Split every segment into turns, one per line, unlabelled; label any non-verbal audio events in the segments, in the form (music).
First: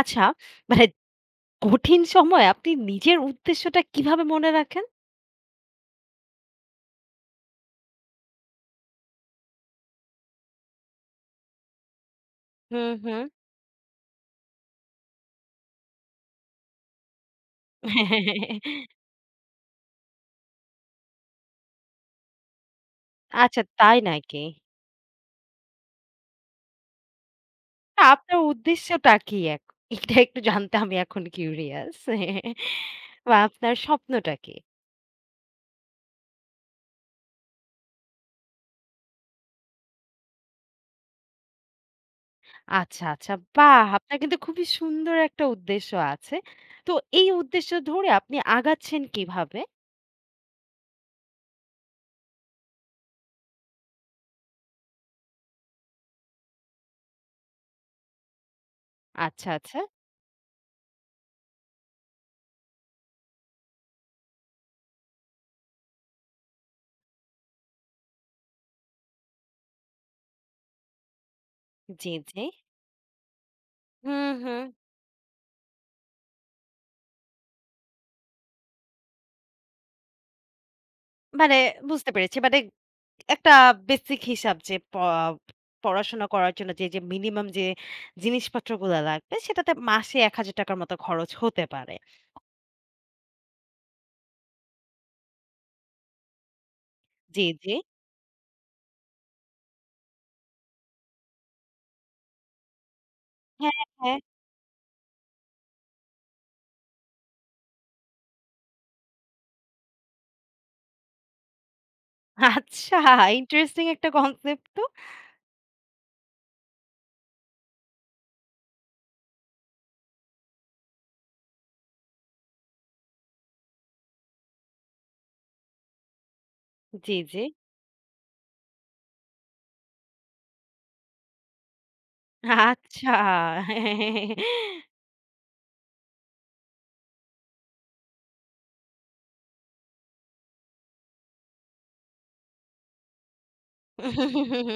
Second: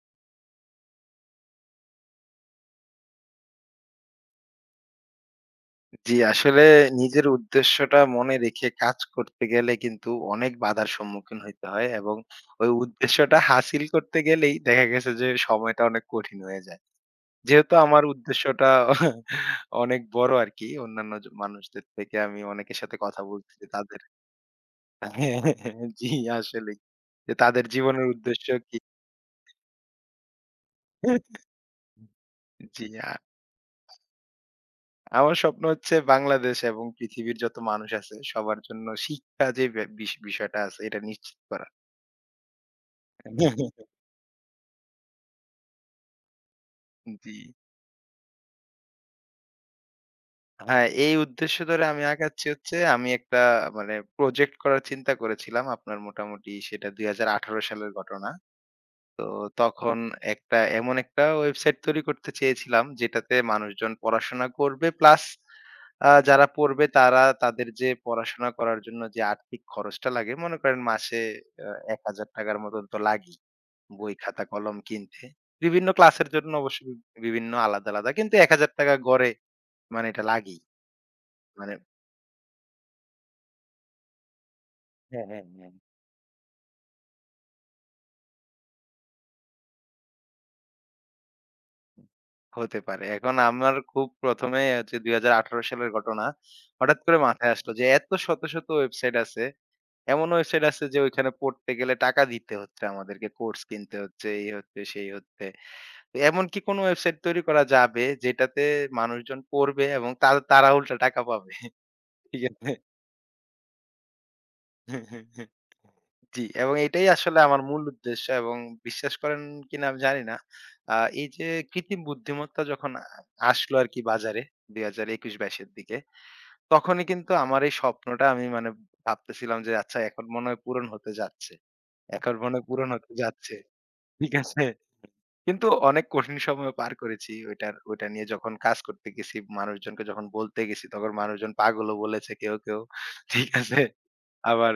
আচ্ছা, মানে কঠিন সময়ে আপনি নিজের উদ্দেশ্যটা কিভাবে মনে রাখেন?
জি, আসলে নিজের উদ্দেশ্যটা মনে রেখে কাজ করতে গেলে কিন্তু অনেক বাধার সম্মুখীন হইতে হয় এবং ওই
হুম, হুম।
উদ্দেশ্যটা হাসিল করতে গেলেই দেখা গেছে যে সময়টা অনেক কঠিন হয়ে যায়। যেহেতু আমার উদ্দেশ্যটা অনেক বড় আরকি অন্যান্য মানুষদের থেকে আমি অনেকের সাথে কথা বলছি
আচ্ছা,
যে
তাই
তাদের
নাকি?
(laughs) জি আসলেই। যে তাদের
তা
জীবনের
আপনার
উদ্দেশ্য কি
উদ্দেশ্যটা কি এটা একটু জানতে আমি এখন কিউরিয়াস।
জি, আ
বা আপনার স্বপ্নটা কি?
আমার স্বপ্ন হচ্ছে বাংলাদেশ এবং পৃথিবীর যত মানুষ আছে সবার জন্য শিক্ষা যে বিষয়টা আছে এটা নিশ্চিত করা।
আচ্ছা, আচ্ছা। বাহ! আপনার কিন্তু খুবই সুন্দর একটা উদ্দেশ্য আছে। তো এই
জি।
উদ্দেশ্য ধরে আপনি আগাচ্ছেন কিভাবে?
হ্যাঁ, এই উদ্দেশ্য ধরে আমি আগাচ্ছি হচ্ছে আমি একটা মানে প্রজেক্ট করার চিন্তা করেছিলাম। আপনার মোটামুটি সেটা ২০১৮ সালের ঘটনা। তো
আচ্ছা, আচ্ছা।
তখন একটা এমন একটা ওয়েবসাইট তৈরি করতে চেয়েছিলাম যেটাতে মানুষজন পড়াশোনা করবে প্লাস যারা পড়বে তারা তাদের যে পড়াশোনা করার জন্য যে আর্থিক খরচটা লাগে মনে করেন মাসে এক
জি,
হাজার
জি।
টাকার মতন তো লাগেই বই
হুম,
খাতা
হুম।
কলম কিনতে বিভিন্ন ক্লাসের জন্য অবশ্য বিভিন্ন আলাদা আলাদা কিন্তু এক হাজার টাকা গড়ে মানে এটা লাগেই
মানে
মানে
বুঝতে পেরেছি। মানে একটা বেসিক হিসাব যে
হ্যাঁ হ্যাঁ হ্যাঁ
পড়াশোনা করার জন্য যে মিনিমাম যে জিনিসপত্রগুলা লাগবে সেটাতে মাসে ৳১,০০০ র মতো খরচ হতে পারে।
হতে পারে এখন আমার খুব প্রথমে হচ্ছে দুই হাজার আঠারো সালের ঘটনা হঠাৎ করে
জি,
মাথায় আসলো
জি।
যে এত শত শত ওয়েবসাইট আছে এমন ওয়েবসাইট আছে যে ওইখানে পড়তে গেলে টাকা দিতে হচ্ছে আমাদেরকে, কোর্স
হ্যাঁ,
কিনতে
হ্যাঁ।
হচ্ছে, এই হচ্ছে, সেই হচ্ছে। তো এমন কি কোনো ওয়েবসাইট তৈরি করা যাবে যেটাতে মানুষজন পড়বে এবং তা তারা উল্টা টাকা পাবে। ঠিক আছে?
আচ্ছা, ইন্টারেস্টিং একটা কনসেপ্ট তো।
জি, এবং এটাই আসলে আমার মূল উদ্দেশ্য এবং বিশ্বাস করেন কিনা আমি জানি না। আ এই যে কৃত্রিম বুদ্ধিমত্তা যখন আসলো আরকি বাজারে ২০২১-২২ এর দিকে তখনই
জি,
কিন্তু
জি।
আমার এই স্বপ্নটা আমি মানে ভাবতেছিলাম যে, আচ্ছা এখন মনে হয় পূরণ হতে যাচ্ছে। এখন মনে হয় পূরণ
আচ্ছা।
হতে যাচ্ছে। ঠিক আছে? কিন্তু অনেক কঠিন সময়ও পার করেছি ওইটা নিয়ে যখন কাজ করতে গেছি, মানুষজনকে যখন বলতে গেছি তখন মানুষজন পাগলও বলেছে কেউ, কেউ। ঠিক আছে? আবার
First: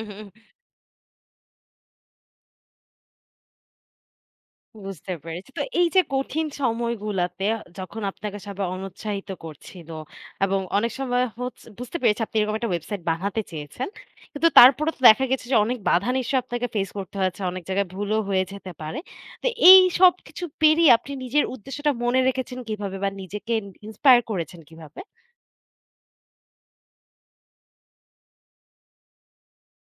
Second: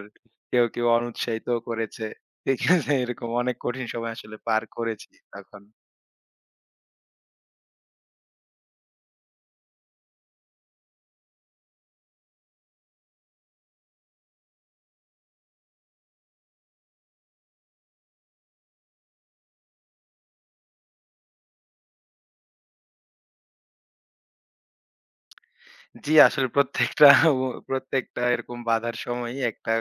কেউ, কেউ অনুৎসাহিতও করেছে। ঠিক আছে? এরকম অনেক কঠিন সময় আসলে পার করেছি
বুঝতে পেরেছি।
তখন।
তো এই যে কঠিন সময়গুলাতে যখন আপনাকে সবাই অনুৎসাহিত করছিল এবং অনেক সময় হচ্ছে বুঝতে পেরেছি আপনি এরকম একটা ওয়েবসাইট বানাতে চেয়েছেন। কিন্তু তারপরে তো দেখা গেছে যে অনেক বাধা নিশ্চয়ই আপনাকে ফেস করতে হয়েছে। অনেক জায়গায় ভুলও হয়ে যেতে পারে। তো এই সবকিছু পেরিয়ে আপনি নিজের উদ্দেশ্যটা মনে রেখেছেন কিভাবে বা নিজেকে ইন্সপায়ার করেছেন কিভাবে?
জি, আসলে প্রত্যেকটা ও প্রত্যেকটা এরকম বাধার সময়ই একটা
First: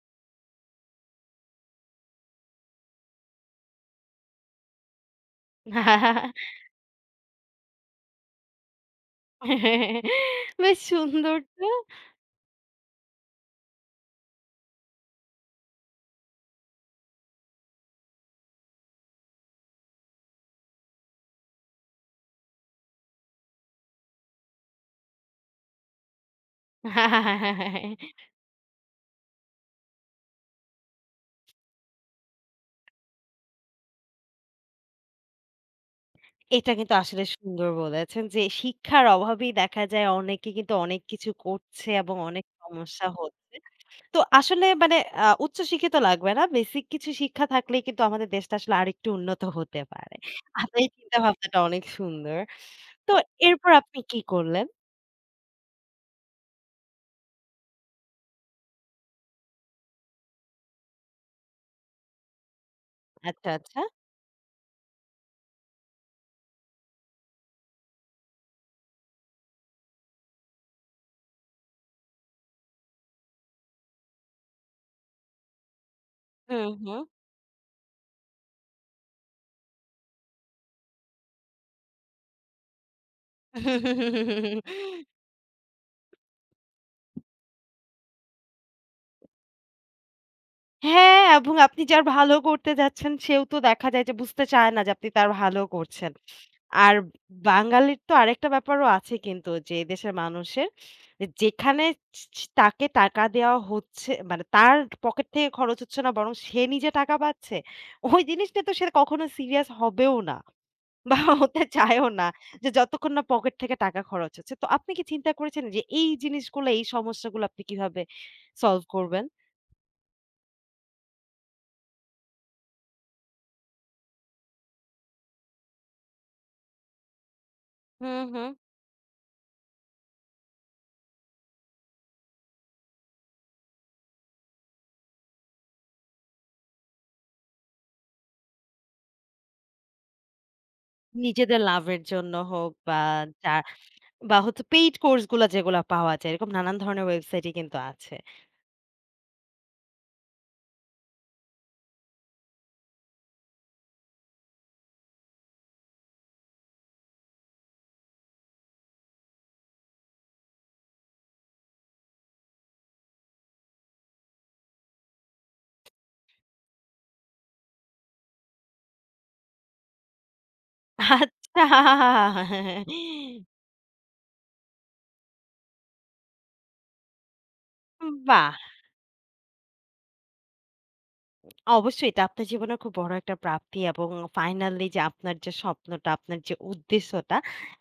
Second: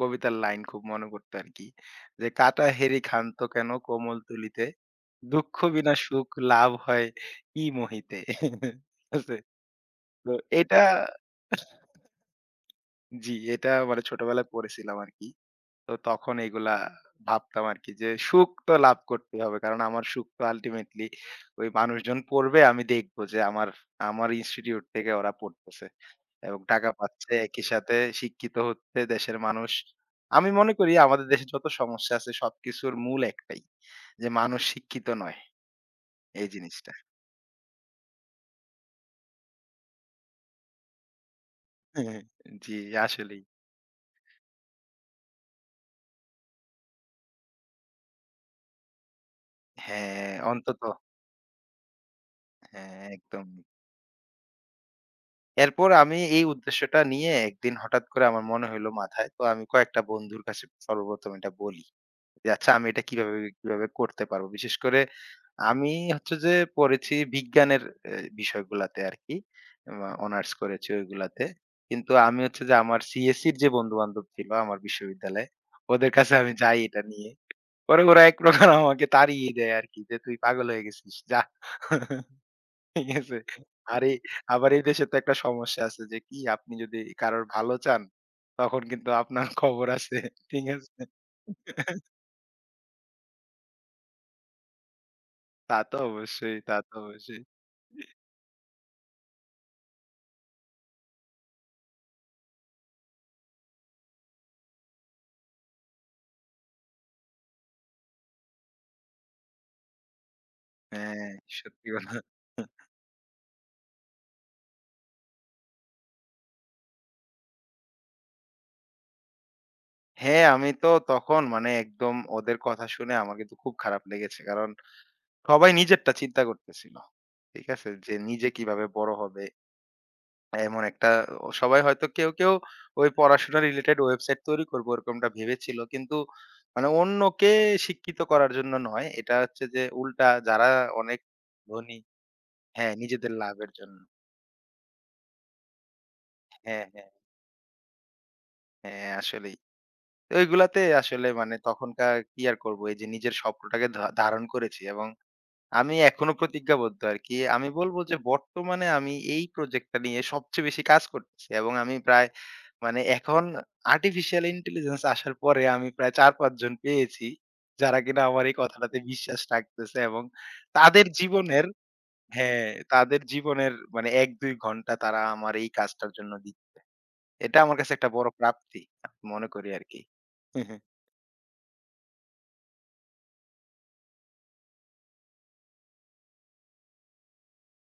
কবিতার লাইন খুব মনে পড়তো আরকি। যে "কাটা হেরি ক্ষান্ত কেন কোমল তুলিতে, দুঃখ বিনা সুখ
(laughs)
লাভ হয় কি মোহিতে।" (laughs) ঠিক আছে? তো
বেশ
এটা
সুন্দর তো।
জি, এটা মানে ছোটবেলায় পড়েছিলাম আরকি। তো তখন এগুলা ভাবতাম আরকি যে সুখ তো লাভ করতেই হবে। কারণ আমার সুখ তো আল্টিমেটলি ওই মানুষজন পড়বে, আমি দেখব যে আমার আমার ইনস্টিটিউট থেকে ওরা পড়তেছে। এবং টাকা পাচ্ছে, একই সাথে
(laughs)
শিক্ষিত হচ্ছে দেশের মানুষ। আমি মনে করি আমাদের দেশে যত সমস্যা আছে সবকিছুর মূল একটাই। যে মানুষ শিক্ষিত নয় এই
এটা
জিনিসটা।
কিন্তু আসলে সুন্দর বলেছেন যে শিক্ষার অভাবেই দেখা যায় অনেকে কিন্তু অনেক কিছু করছে এবং অনেক
(laughs) জি
সমস্যা
আসলেই।
হচ্ছে। তো আসলে মানে উচ্চশিক্ষিত লাগবে না। বেসিক কিছু শিক্ষা থাকলেই কিন্তু আমাদের দেশটা আসলে আরেকটু উন্নত হতে পারে।
হ্যাঁ, অন্তত
আপনার এই চিন্তা ভাবনাটা অনেক সুন্দর।
হ্যাঁ,
তো
একদম।
এরপর আপনি কি করলেন?
এরপর আমি এই উদ্দেশ্যটা নিয়ে একদিন হঠাৎ করে আমার মনে হইলো মাথায়। তো আমি কয়েকটা বন্ধুর কাছে সর্বপ্রথম এটা বলি। যে আচ্ছা আমি এটা
আচ্ছা, আচ্ছা।
কিভাবে করতে পারবো? বিশেষ করে আমি হচ্ছে যে পড়েছি বিজ্ঞানের এ বিষয়গুলাতে আরকি। অনার্স করেছি ওইগুলাতে। কিন্তু আমি হচ্ছে যে আমার সিএসইর যে বন্ধু-বান্ধব ছিল আমার বিশ্ববিদ্যালয়ে, ওদের কাছে আমি
হুম,
যাই এটা
হুম।
নিয়ে। পরে ওরা এক প্রকার আমাকে তাড়িয়ে দেয় আরকি যে, "তুই পাগল হয়ে গেছিস। যা।" ঠিক আছে। আর এই আবার এই দেশে
(laughs)
তো একটা সমস্যা আছে যে কি আপনি যদি কারোর ভালো চান, তখন কিন্তু আপনার খবর আছে। ঠিক আছে?
হ্যাঁ, এবং আপনি যার ভালো করতে যাচ্ছেন সেও তো দেখা যায় যে বুঝতে চায় না যে আপনি তার ভালো
তা তো
করছেন।
অবশ্যই, তা তো
আর
অবশ্যই।
বাঙালির তো আরেকটা ব্যাপারও আছে কিন্তু যে এদেশের মানুষের যে যেখানে ছ ছ তাকে টাকা দেওয়া হচ্ছে মানে তার পকেট থেকে খরচ হচ্ছে না বরং সে নিজে টাকা পাচ্ছে। ওই জিনিসটা তো সে কখনো সিরিয়াস হবেও না বা
হ্যাঁ,
(laughs) হতে
সত্যি
চায়ও
কথা।
না যে যতক্ষণ না পকেট থেকে টাকা খরচ হচ্ছে। তো আপনি কি চিন্তা করেছেন যে এই জিনিসগুলো এই সমস্যাগুলো আপনি কিভাবে সলভ করবেন?
হ্যাঁ, আমি তো তখন মানে একদম ওদের কথা শুনে আমার কিন্তু খুব খারাপ লেগেছে। কারণ সবাই নিজেরটা চিন্তা করতেছিল। ঠিক আছে?
হু,
যে
হু।
নিজে কিভাবে বড় হবে এমন একটা সবাই হয়তো কেউ, কেউ ওই পড়াশোনা রিলেটেড ওয়েবসাইট তৈরি করব ওরকমটা ভেবেছিল। কিন্তু মানে অন্যকে শিক্ষিত করার জন্য নয়। এটা হচ্ছে যে উল্টা যারা অনেক
নিজেদের
ধনী
লাভের জন্য হোক
হ্যাঁ,
বা
নিজেদের
যা
লাভের জন্য।
বা হচ্ছে পেইড কোর্স গুলা যেগুলা পাওয়া যায় এরকম নানান
হ্যাঁ,
ধরনের
হ্যাঁ,
ওয়েবসাইটই কিন্তু আছে।
হ্যাঁ, আসলেই। তো এগুলাতে আসলে মানে তখনকার কি আর করব? এই যে নিজের স্বপ্নটাকে ধারণ করেছি এবং আমি এখনো প্রতিজ্ঞাবদ্ধ আরকি। আমি বলব যে বর্তমানে আমি এই প্রজেক্টটা নিয়ে সবচেয়ে বেশি কাজ করতেছি এবং আমি প্রায় মানে এখন আর্টিফিশিয়াল ইন্টেলিজেন্স আসার পরে আমি প্রায় ৪-৫ জন পেয়েছি, যারা কিনা আমার এই কথাটাতে বিশ্বাস রাখতেছে এবং তাদের জীবনের
আচ্ছা।
হ্যাঁ, তাদের জীবনের মানে ১-২ ঘন্টা তারা আমার এই কাজটার জন্য দিচ্ছে। এটা আমার কাছে একটা বড়
বাহ!
প্রাপ্তি আমি মনে করি আরকি।
অবশ্যই এটা আপনার জীবনের খুব বড় একটা প্রাপ্তি এবং ফাইনালি যে আপনার যে স্বপ্নটা, আপনার যে উদ্দেশ্যটা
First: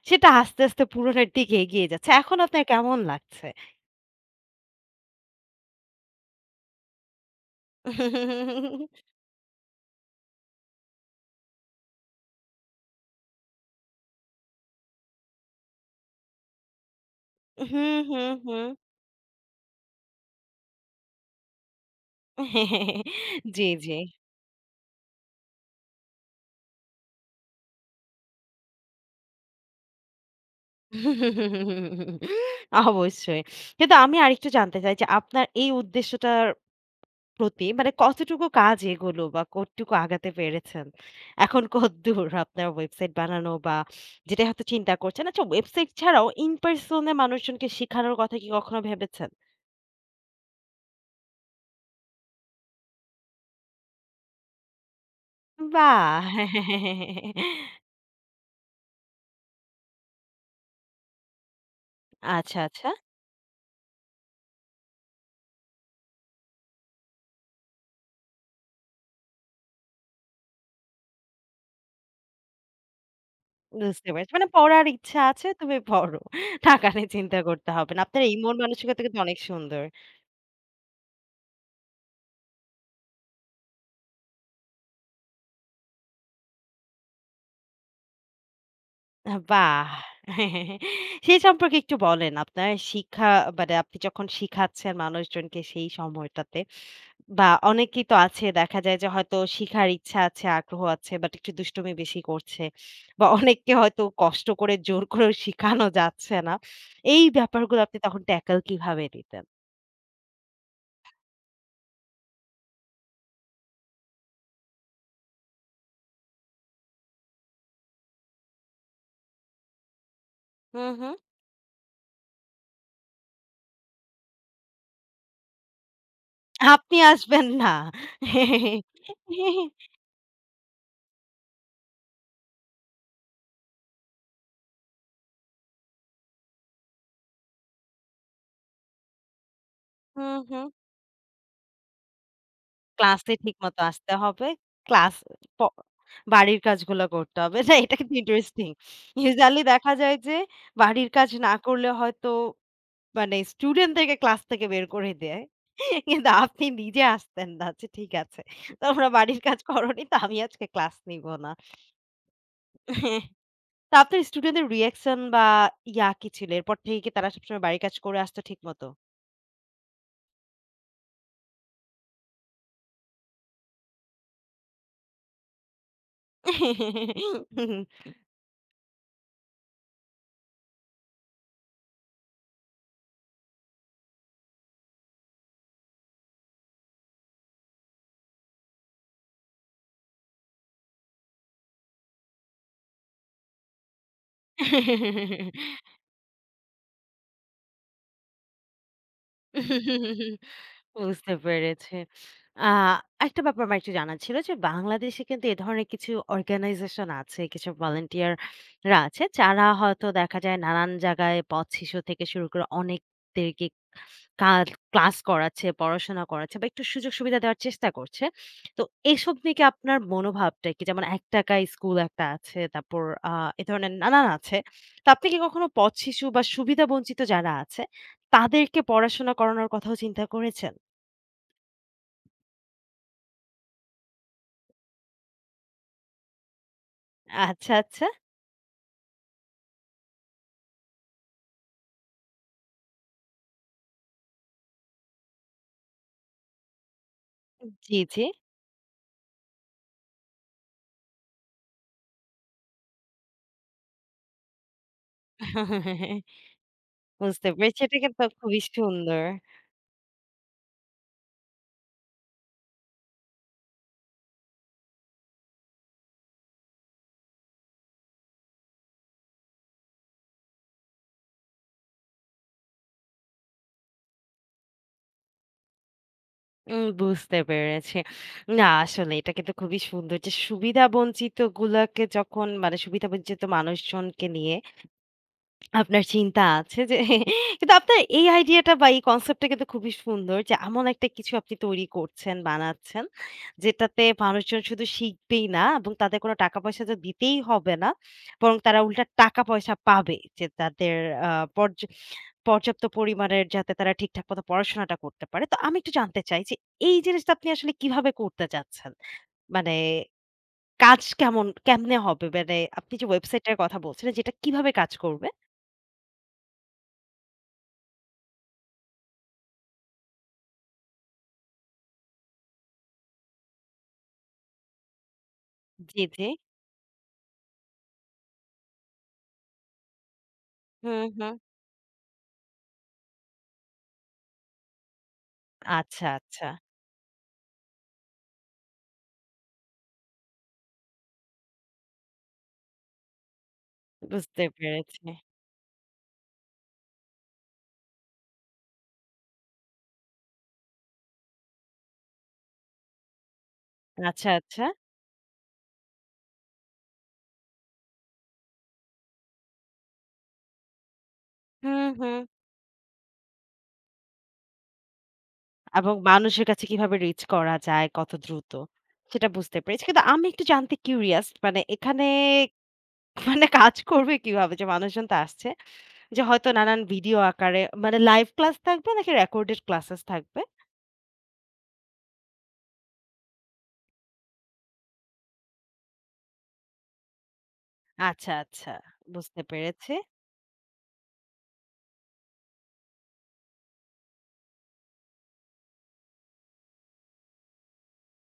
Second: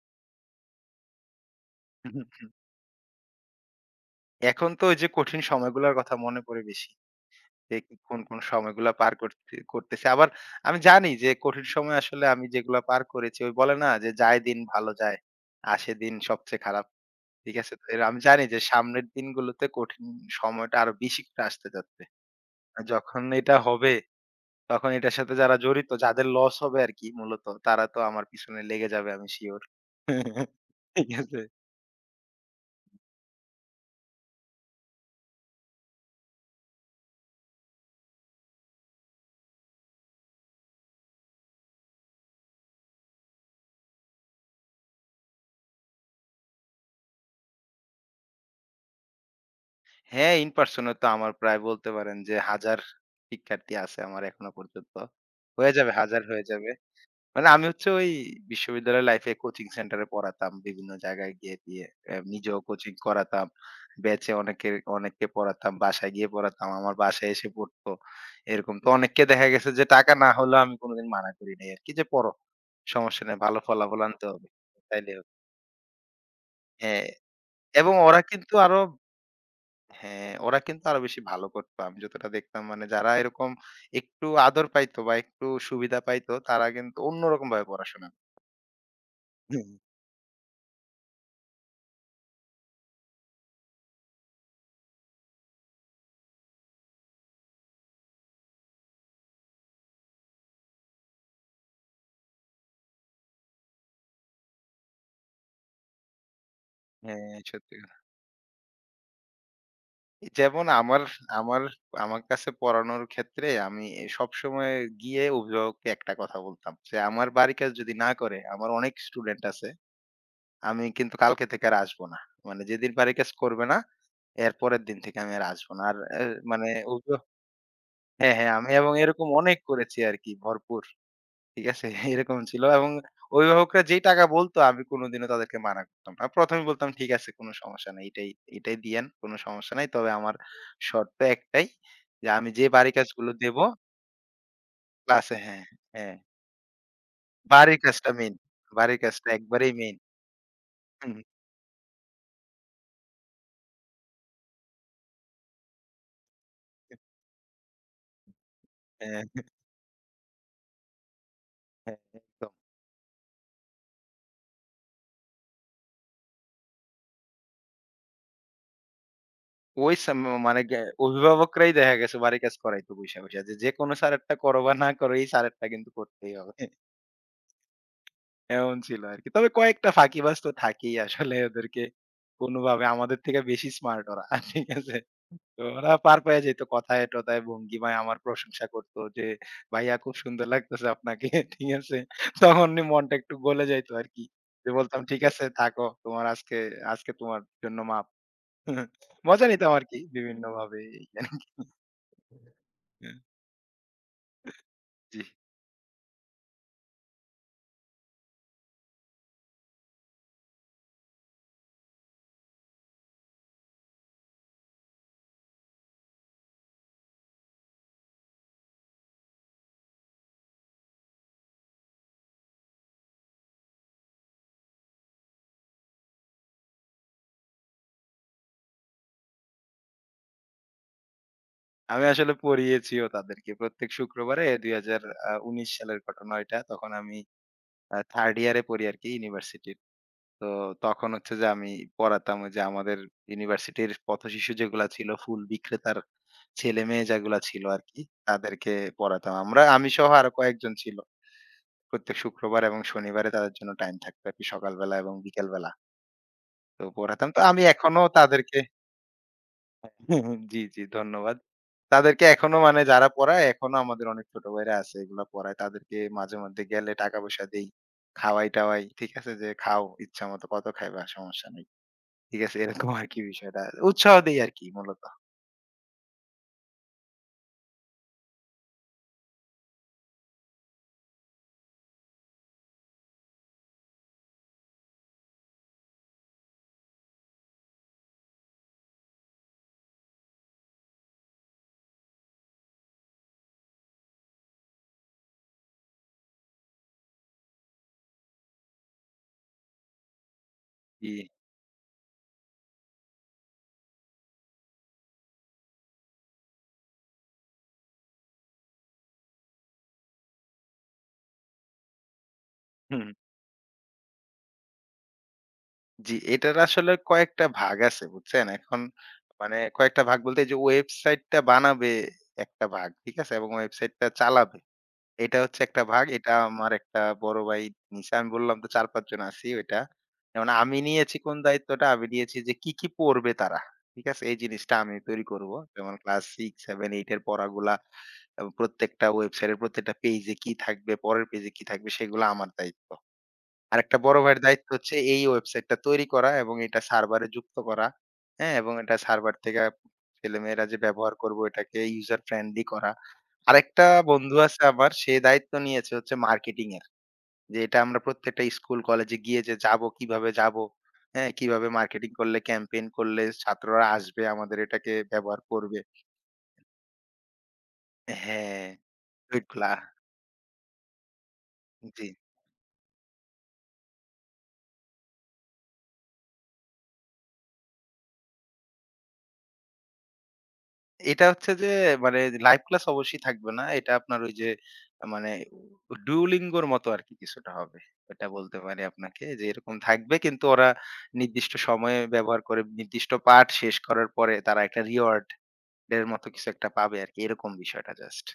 সেটা আস্তে, আস্তে পূরণের দিকে এগিয়ে যাচ্ছে। এখন
(laughs)
আপনার কেমন লাগছে?
এখন তো ওই যে কঠিন সময়গুলোর কথা মনে পড়ে বেশি। যে কি কোন, কোন সময়গুলা পার করতে করতেছি। আবার আমি জানি যে কঠিন সময় আসলে আমি যেগুলা পার করেছি ওই বলে না যে, "যায় দিন ভালো যায়, আসে দিন সবচেয়ে খারাপ।" ঠিক আছে? তো
হুম,
এর আমি
হুম,
জানি যে
হুম।
সামনের দিনগুলোতে কঠিন সময়টা আরো বেশি করে আসতে যাচ্ছে। আর যখন এটা
জি,
হবে
জি।
তখন এটার সাথে যারা জড়িত যাদের লস হবে আরকি মূলত তারা তো আমার পিছনে লেগে যাবে আমি সিউর। ঠিক আছে?
অবশ্যই। কিন্তু আমি আরেকটু জানতে চাই যে আপনার এই উদ্দেশ্যটার প্রতি মানে কতটুকু কাজ এগোলো বা কতটুকু আগাতে পেরেছেন? এখন কতদূর আপনার ওয়েবসাইট বানানো বা যেটা হয়তো চিন্তা করছেন? আচ্ছা, ওয়েবসাইট ছাড়াও in person এ মানুষজনকে শিখানোর কথা কি কখনো ভেবেছেন?
হ্যাঁ, ইন পারসন এ তো আমার প্রায় বলতে পারেন যে ১,০০০ শিক্ষার্থী আছে আমার এখনো পর্যন্ত। হয়ে যাবে ১,০০০
বাহ!
হয়ে যাবে। মানে আমি হচ্ছে ওই বিশ্ববিদ্যালয় লাইফে কোচিং সেন্টারে পড়াতাম। বিভিন্ন জায়গায় গিয়ে দিয়ে নিজেও
আচ্ছা, আচ্ছা।
কোচিং করাতাম। ব্যাচে অনেকের অনেককে পড়াতাম। বাসায় গিয়ে পড়াতাম। আমার বাসায় এসে পড়তো। এরকম তো অনেককে দেখা গেছে যে টাকা না হলেও আমি কোনোদিন মানা করি নাই আরকি যে, "পড়ো। সমস্যা নাই। ভালো ফলাফল
বুঝতে
আনতে
পেরেছি।
হবে।
মানে পড়ার
তাইলে
ইচ্ছা
হবে।"
আছে, তুমি পড়ো। টাকা
হ্যাঁ,
নিয়ে চিন্তা করতে হবে
এবং
না।
ওরা
আপনার এই
কিন্তু
মন
আরো
মানসিকতা কিন্তু অনেক সুন্দর।
হ্যাঁ, ওরা কিন্তু আরো বেশি ভালো করতো। আমি যতটা দেখতাম মানে যারা এরকম একটু আদর পাইতো বা একটু সুবিধা পাইতো তারা কিন্তু অন্যরকমভাবে পড়াশোনা করতো।
বাহ! সেই সম্পর্কে একটু বলেন। আপনার শিক্ষা মানে আপনি যখন শিখাচ্ছেন মানুষজনকে সেই সময়টাতে বা অনেকেই তো আছে দেখা যায় যে হয়তো শিখার ইচ্ছা আছে, আগ্রহ আছে বাট একটু দুষ্টুমি বেশি করছে বা অনেককে হয়তো কষ্ট করে জোর করেও শিখানো যাচ্ছে না। এই
হ্যাঁ, সত্যি
ব্যাপারগুলো
কথা।
আপনি তখন ট্যাকল কিভাবে দিতেন?
যেমন আমার আমার আমার কাছে পড়ানোর ক্ষেত্রে আমি সবসময় গিয়ে অভিভাবককে একটা কথা বলতাম যে, "আমার বাড়ির কাজ যদি না করে, আমার অনেক স্টুডেন্ট আছে। আমি
হুম, হুম।
কিন্তু কালকে থেকে আর আসবো না। মানে যেদিন বাড়ির কাজ করবে না, এর পরের দিন থেকে আমি আর আসবো না।" আর মানে
আপনি
অভিভাবক
আসবেন না।
হ্যাঁ, হ্যাঁ, আমি এবং এরকম অনেক করেছি আরকি ভরপুর। ঠিক আছে? (laughs) এরকম ছিল এবং অভিভাবকরা যেই টাকা বলতো আমি কোনদিনও তাদেরকে মানা করতাম না। ১ম এই বলতাম, "ঠিক আছে কোন সমস্যা নাই। এটাই দিয়েন। কোন সমস্যা নাই। তবে
হু,
আমার
হু।
শর্ত একটাই যে আমি যে বাড়ির কাজগুলো
ক্লাসে
দেব
ঠিকমতো আসতে হবে। ক্লাস
ক্লাসে"
প
হ্যাঁ, হ্যাঁ।
বাড়ির কাজগুলো করতে হবে। না
বাড়ির
এটা
কাজটা
কিন্তু
মেইন।
ইন্টারেস্টিং।
বাড়ির কাজটা
ইউজুয়ালি
একবারেই
দেখা
মেইন।
যায় যে বাড়ির
হুম,
কাজ না করলে হয়তো মানে স্টুডেন্টদেরকে ক্লাস থেকে বের করে দেয়। কিন্তু আপনি নিজে আসতেন না। আচ্ছা ঠিক আছে। তোমরা
হ্যাঁ,
বাড়ির কাজ করোনি তো আমি আজকে ক্লাস নিব না।
হ্যাঁ, একদম।
তো আপনার স্টুডেন্টদের রিঅ্যাকশন বা ইয়া কি ছিল? এরপর থেকে কি তারা সবসময় বাড়ির কাজ করে আসতো ঠিকমতো?
ওই সাম মানে গে অভিভাবকরাই দেখা গেছে বাড়ির কাজ করাইতো বইসা, বইসা যে যেকোনো স্যারেরটা করো বা না করো এই স্যারেরটা কিন্তু করতেই হবে। এমন ছিল আরকি। তবে কয়েকটা ফাঁকিবাজ তো থাকেই আসলে ওদেরকে কোনভাবে আমাদের থেকে বেশি স্মার্ট ওরা। (laughs) ঠিক আছে? তো ওরা পার পেয়ে যেত কথায়-টথায় ভঙ্গিমায় আমার প্রশংসা করত যে, "ভাইয়া খুব সুন্দর লাগতেছে আপনাকে।" (laughs) ঠিক আছে? তখন মনটা একটু গলে যাইত আরকি। যে বলতাম, "ঠিক আছে থাকো।
(laughs)
তোমার আজকে আজকে তোমার জন্য মাপ।" (laughs) মজা নিতাম আরকি বিভিন্নভাবে এই
বুঝতে
আরকি।
পেরেছি। আ একটা ব্যাপার আমার একটু জানা ছিল যে,
জি।
বাংলাদেশে কিন্তু এ ধরনের কিছু অর্গানাইজেশন আছে, কিছু ভলান্টিয়ার রা আছে, যারা হয়তো দেখা যায় নানান জায়গায় পথ শিশু থেকে শুরু করে অনেকদেরকে কাজ ক্লাস করাচ্ছে, পড়াশোনা করাচ্ছে বা একটু সুযোগ-সুবিধা দেওয়ার চেষ্টা করছে। তো এসব নিয়ে কি আপনার মনোভাবটা কি? যেমন ৳১ স্কুল একটা আছে, তারপর আ এ ধরনের নানান আছে। তো আপনি কি কখনো পথ শিশু বা সুবিধাবঞ্চিত যারা আছে, তাদেরকে পড়াশোনা করানোর কথাও চিন্তা করেছেন?
আমি আসলে পড়িয়েছিও তাদেরকে। প্রত্যেক শুক্রবারে ২০১৯ সালের ঘটনা এটা। তখন আমি
আচ্ছা, আচ্ছা।
3rd ইয়ারে পড়ি আরকি ইউনিভার্সিটির। তো তখন হচ্ছে যে আমি পড়াতাম ওই যে আমাদের ইউনিভার্সিটির পথশিশু যেগুলা ছিল, ফুল বিক্রেতার ছেলেমেয়ে যেগুলা ছিল
জি,
আরকি,
জি।
তাদেরকে পড়াতাম। আমি সহ আরো কয়েকজন ছিল। প্রত্যেক শুক্রবার এবং শনিবারে তাদের জন্য টাইম থাকতো আরকি সকালবেলা এবং বিকেলবেলা। তো পড়াতাম। তো
বুঝতে
আমি
পেরেছি। এটা
এখনো
কিন্তু
তাদেরকে
খুবই সুন্দর।
জি, জি ধন্যবাদ। তাদেরকে এখনো মানে যারা পড়ায় এখনো আমাদের অনেক ছোট ভাইরা আছে এগুলা পড়ায়। তাদেরকে মাঝে মধ্যে গেলে টাকা-পয়সা দেই। খাওয়াই-টাওয়াই। ঠিক আছে? যে খাও ইচ্ছা মতো কত খাইবা সমস্যা নাই। ঠিক আছে? এরকম আরকি বিষয়টা। উৎসাহ দেই আরকি মূলত।
বুঝতে পেরেছি। না আসলে এটা কিন্তু খুবই সুন্দর যে সুবিধা বঞ্চিত গুলাকে যখন মানে সুবিধা বঞ্চিত মানুষজনকে নিয়ে আপনার চিন্তা আছে যে কিন্তু আপনার এই আইডিয়াটা বা এই কনসেপ্টটা কিন্তু খুবই সুন্দর যে এমন একটা কিছু আপনি তৈরি করছেন, বানাচ্ছেন যেটাতে মানুষজন শুধু শিখবেই না এবং তাদের কোনো টাকা পয়সা তো দিতেই হবে না। বরং তারা উল্টা টাকা পয়সা পাবে। যে তাদের
জি।
আ পর্য পর্যাপ্ত পরিমাণের যাতে তারা ঠিকঠাক মতো পড়াশোনাটা করতে পারে। তো আমি একটু জানতে চাই যে এই জিনিসটা আপনি আসলে কিভাবে করতে চাচ্ছেন? মানে কাজ কেমনে হবে? মানে আপনি যে
হুম।
ওয়েবসাইট টার কথা বলছিলেন যেটা কিভাবে কাজ করবে?
জি, এটার আসলে কয়েকটা ভাগ আছে বুঝছেন? এখন মানে কয়েকটা ভাগ বলতে এই যে ওয়েবসাইটটা বানাবে একটা ভাগ। ঠিক আছে? এবং ওয়েবসাইটটা চালাবে। এটা হচ্ছে একটা
জি,
ভাগ।
জি।
এটা আমার একটা বড় ভাই নিছে। আমি বললাম তো ৪-৫ জন আছি ওইটা। যেমন আমি
হুম,
নিয়েছি
হুম।
কোন দায়িত্বটা? আমি নিয়েছি যে কি, কি পড়বে তারা। ঠিক আছে? এই জিনিসটা আমি তৈরি করব। যেমন
আচ্ছা,
ক্লাস
আচ্ছা।
৬, ৭, ৮ এর পড়াগুলা এবং প্রত্যেকটা ওয়েবসাইটের প্রত্যেকটা পেইজে কি থাকবে, পরের পেইজে কি থাকবে সেগুলো আমার দায়িত্ব। আরেকটা বড় ভাইয়ের
বুঝতে
দায়িত্ব হচ্ছে
পেরেছি।
এই ওয়েবসাইটটা তৈরি করা এবং এটা সার্ভারে যুক্ত করা। হ্যাঁ? এবং এটা সার্ভার থেকে ছেলেমেয়েরা যে ব্যবহার করবো এটাকে user friendly করা। আরেকটা
আচ্ছা,
বন্ধু আছে
আচ্ছা।
আমার সে দায়িত্ব নিয়েছে হচ্ছে মার্কেটিং এর। যে এটা আমরা প্রত্যেকটা স্কুল কলেজে গিয়ে যে যাবো, যাবো, হ্যাঁ? কিভাবে
হুম,
মার্কেটিং
হুম।
করলে ক্যাম্পেইন করলে ছাত্ররা আসবে আমাদের এটাকে ব্যবহার করবে
এবং মানুষের কাছে কিভাবে রিচ করা যায়, কত দ্রুত
হ্যাঁ,
সেটা বুঝতে
ওইগুলা।
পেরেছি। কিন্তু আমি একটু জানতে কিউরিয়াস মানে
জি।
এখানে (laughs) মানে কাজ করবে কিভাবে? যে মানুষজন তো আসছে। যে হয়তো নানান ভিডিও আকারে মানে লাইভ ক্লাস থাকবে নাকি রেকর্ডেড ক্লাসেস থাকবে?
এটা হচ্ছে যে মানে লাইভ ক্লাস অবশ্যই থাকবে না। এটা আপনার ওই যে মানে ডুওলিঙ্গোর মতো আরকি কিছুটা হবে। এটা
আচ্ছা,
বলতে
আচ্ছা।
পারি আপনাকে
বুঝতে
যে এরকম
পেরেছি।
থাকবে কিন্তু ওরা নির্দিষ্ট সময়ে ব্যবহার করে নির্দিষ্ট পাঠ শেষ করার পরে তারা একটা রিওয়ার্ড এর মতো কিছু একটা পাবে আরকি। এরকম বিষয়টা জাস্ট।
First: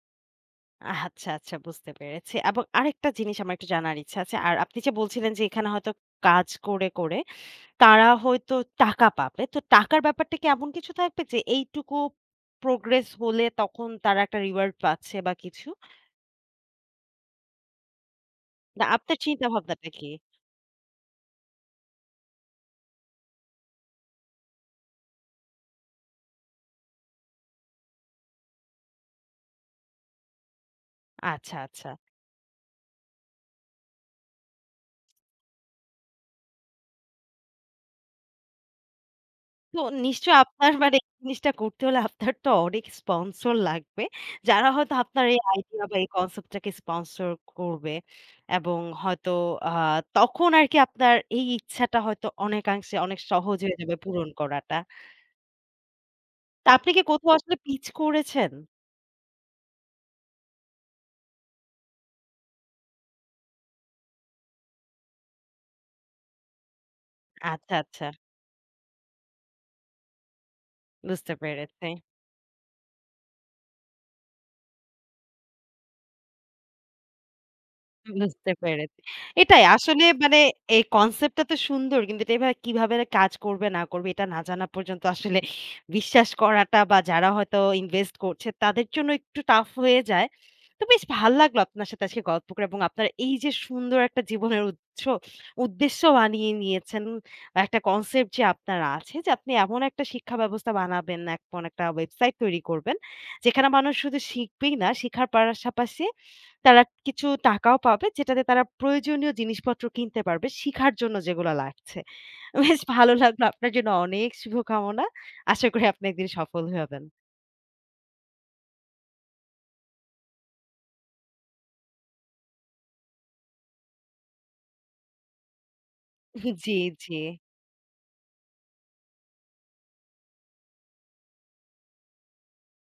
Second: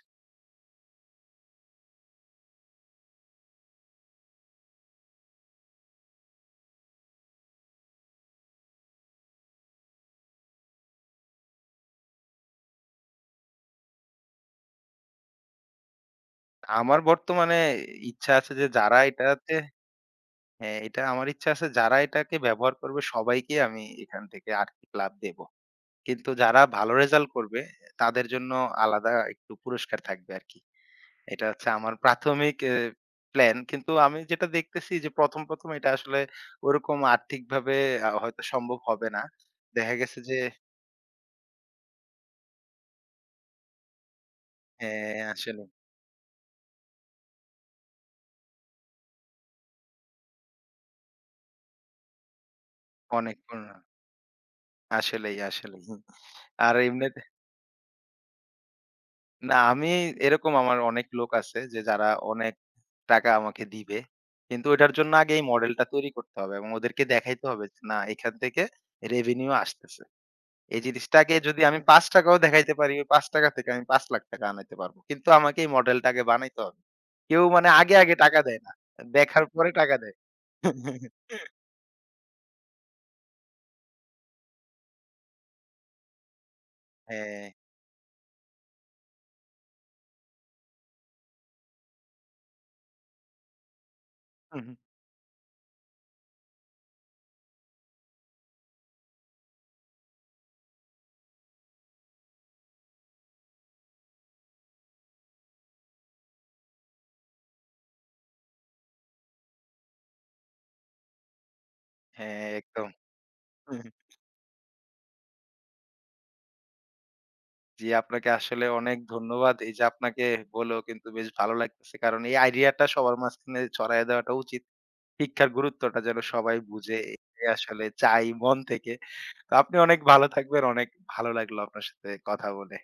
আচ্ছা, আচ্ছা, বুঝতে পেরেছি। এবং আরেকটা জিনিস আমার একটু জানার ইচ্ছা আছে। আর আপনি যে বলছিলেন যে এখানে হয়তো কাজ করে তারা হয়তো টাকা পাবে। তো টাকার ব্যাপারটা কি এমন কিছু থাকবে যে এইটুকু প্রোগ্রেস হলে তখন তারা একটা রিওয়ার্ড পাচ্ছে বা কিছু?
আমার বর্তমানে ইচ্ছা আছে যে
না
যারা
আপনার চিন্তা
এটাতে
ভাবনাটা কি?
হ্যাঁ, এটা আমার ইচ্ছা আছে যারা এটাকে ব্যবহার করবে সবাইকে আমি এখান থেকে আর্থিক লাভ দেব। কিন্তু যারা ভালো রেজাল্ট করবে তাদের জন্য আলাদা একটু পুরস্কার থাকবে আরকি। এটা
আচ্ছা,
হচ্ছে
আচ্ছা।
আমার প্রাথমিক প্ল্যান। কিন্তু আমি যেটা দেখতেছি যে ১ম এটা আসলে ওরকম আর্থিকভাবে হয়তো সম্ভব হবে না।
তো
দেখা গেছে
নিশ্চয়ই
যে
আপনার মানে এই জিনিসটা করতে হলে আপনার তো অনেক স্পন্সর লাগবে। যারা হয়তো
হ্যাঁ,
আপনার এই
আসলে
আইডিয়া বা এই কনসেপ্টটাকে স্পন্সর করবে এবং হয়তো আ তখন আরকি আপনার এই ইচ্ছাটা হয়তো অনেকাংশে অনেক
অনেক
সহজ হয়ে
পূর্ণ-
যাবে পূরণ করাটা।
আসলেই, আসলেই। হুম।
তা
আর
আপনি কি
এমনিতে
কোথাও আসলে পিচ করেছেন?
না আমি এরকম আমার অনেক লোক আছে যে যারা অনেক টাকা আমাকে দিবে। কিন্তু ওইটার জন্য আগে এই মডেলটা তৈরি করতে হবে এবং ওদেরকে দেখাইতে হবে
আচ্ছা,
যে না
আচ্ছা।
এখান থেকে রেভিনিউ আসতেছে। এই
বুঝতে
জিনিসটাকে যদি আমি
পেরেছি,
৳৫ দেখাইতে পারি, ওই ৳৫ থেকে আমি ৳৫,০০,০০০ আনাইতে পারবো। কিন্তু আমাকে এই মডেলটা আগে বানাইতে হবে। কেউ মানে আগে, আগে টাকা
বুঝতে
দেয় না।
পেরেছি।
দেখার
এটাই
পরে টাকা
আসলে
দেয়।
মানে এই কনসেপ্টটা
(laughs)
তো সুন্দর কিন্তু এটা এভাবে কিভাবে কাজ করবে না করবে এটা না জানা পর্যন্ত আসলে বিশ্বাস করাটা বা যারা
হ্যাঁ,
হয়তো ইনভেস্ট করছে তাদের জন্য একটু টাফ হয়ে যায়। তো বেশ ভাল লাগলো আপনার সাথে আজকে গল্প করে এবং আপনার এই যে সুন্দর একটা জীবনের
হুম,
উৎস উদ্দেশ্য বানিয়ে নিয়েছেন। একটা কনসেপ্ট যে আপনার আছে যে আপনি এমন একটা শিক্ষা ব্যবস্থা বানাবেন, এমন একটা ওয়েবসাইট তৈরি করবেন যেখানে মানুষ শুধু শিখবেই না, শিখার পাশাপাশি তারা কিছু টাকাও পাবে যেটাতে তারা প্রয়োজনীয় জিনিসপত্র কিনতে পারবে শিখার জন্য যেগুলা লাগছে।
হ্যাঁ,
বেশ
একদম।
ভালো লাগলো। আপনার জন্য অনেক শুভকামনা। আশা করি আপনি একদিন সফল হবেন।
জি, আপনাকে আসলে অনেক ধন্যবাদ। এই যে আপনাকে বলেও কিন্তু বেশ ভালো লাগতেছে। কারণ এই আইডিয়াটা সবার মাঝখানে ছড়াইয়া দেওয়াটা উচিত। শিক্ষার গুরুত্বটা যেন সবাই
(laughs) জি,
বুঝে,
জি।
এটাই আসলে চাই মন থেকে। তো আপনি অনেক ভালো থাকবেন। অনেক ভালো লাগলো আপনার সাথে কথা বলে।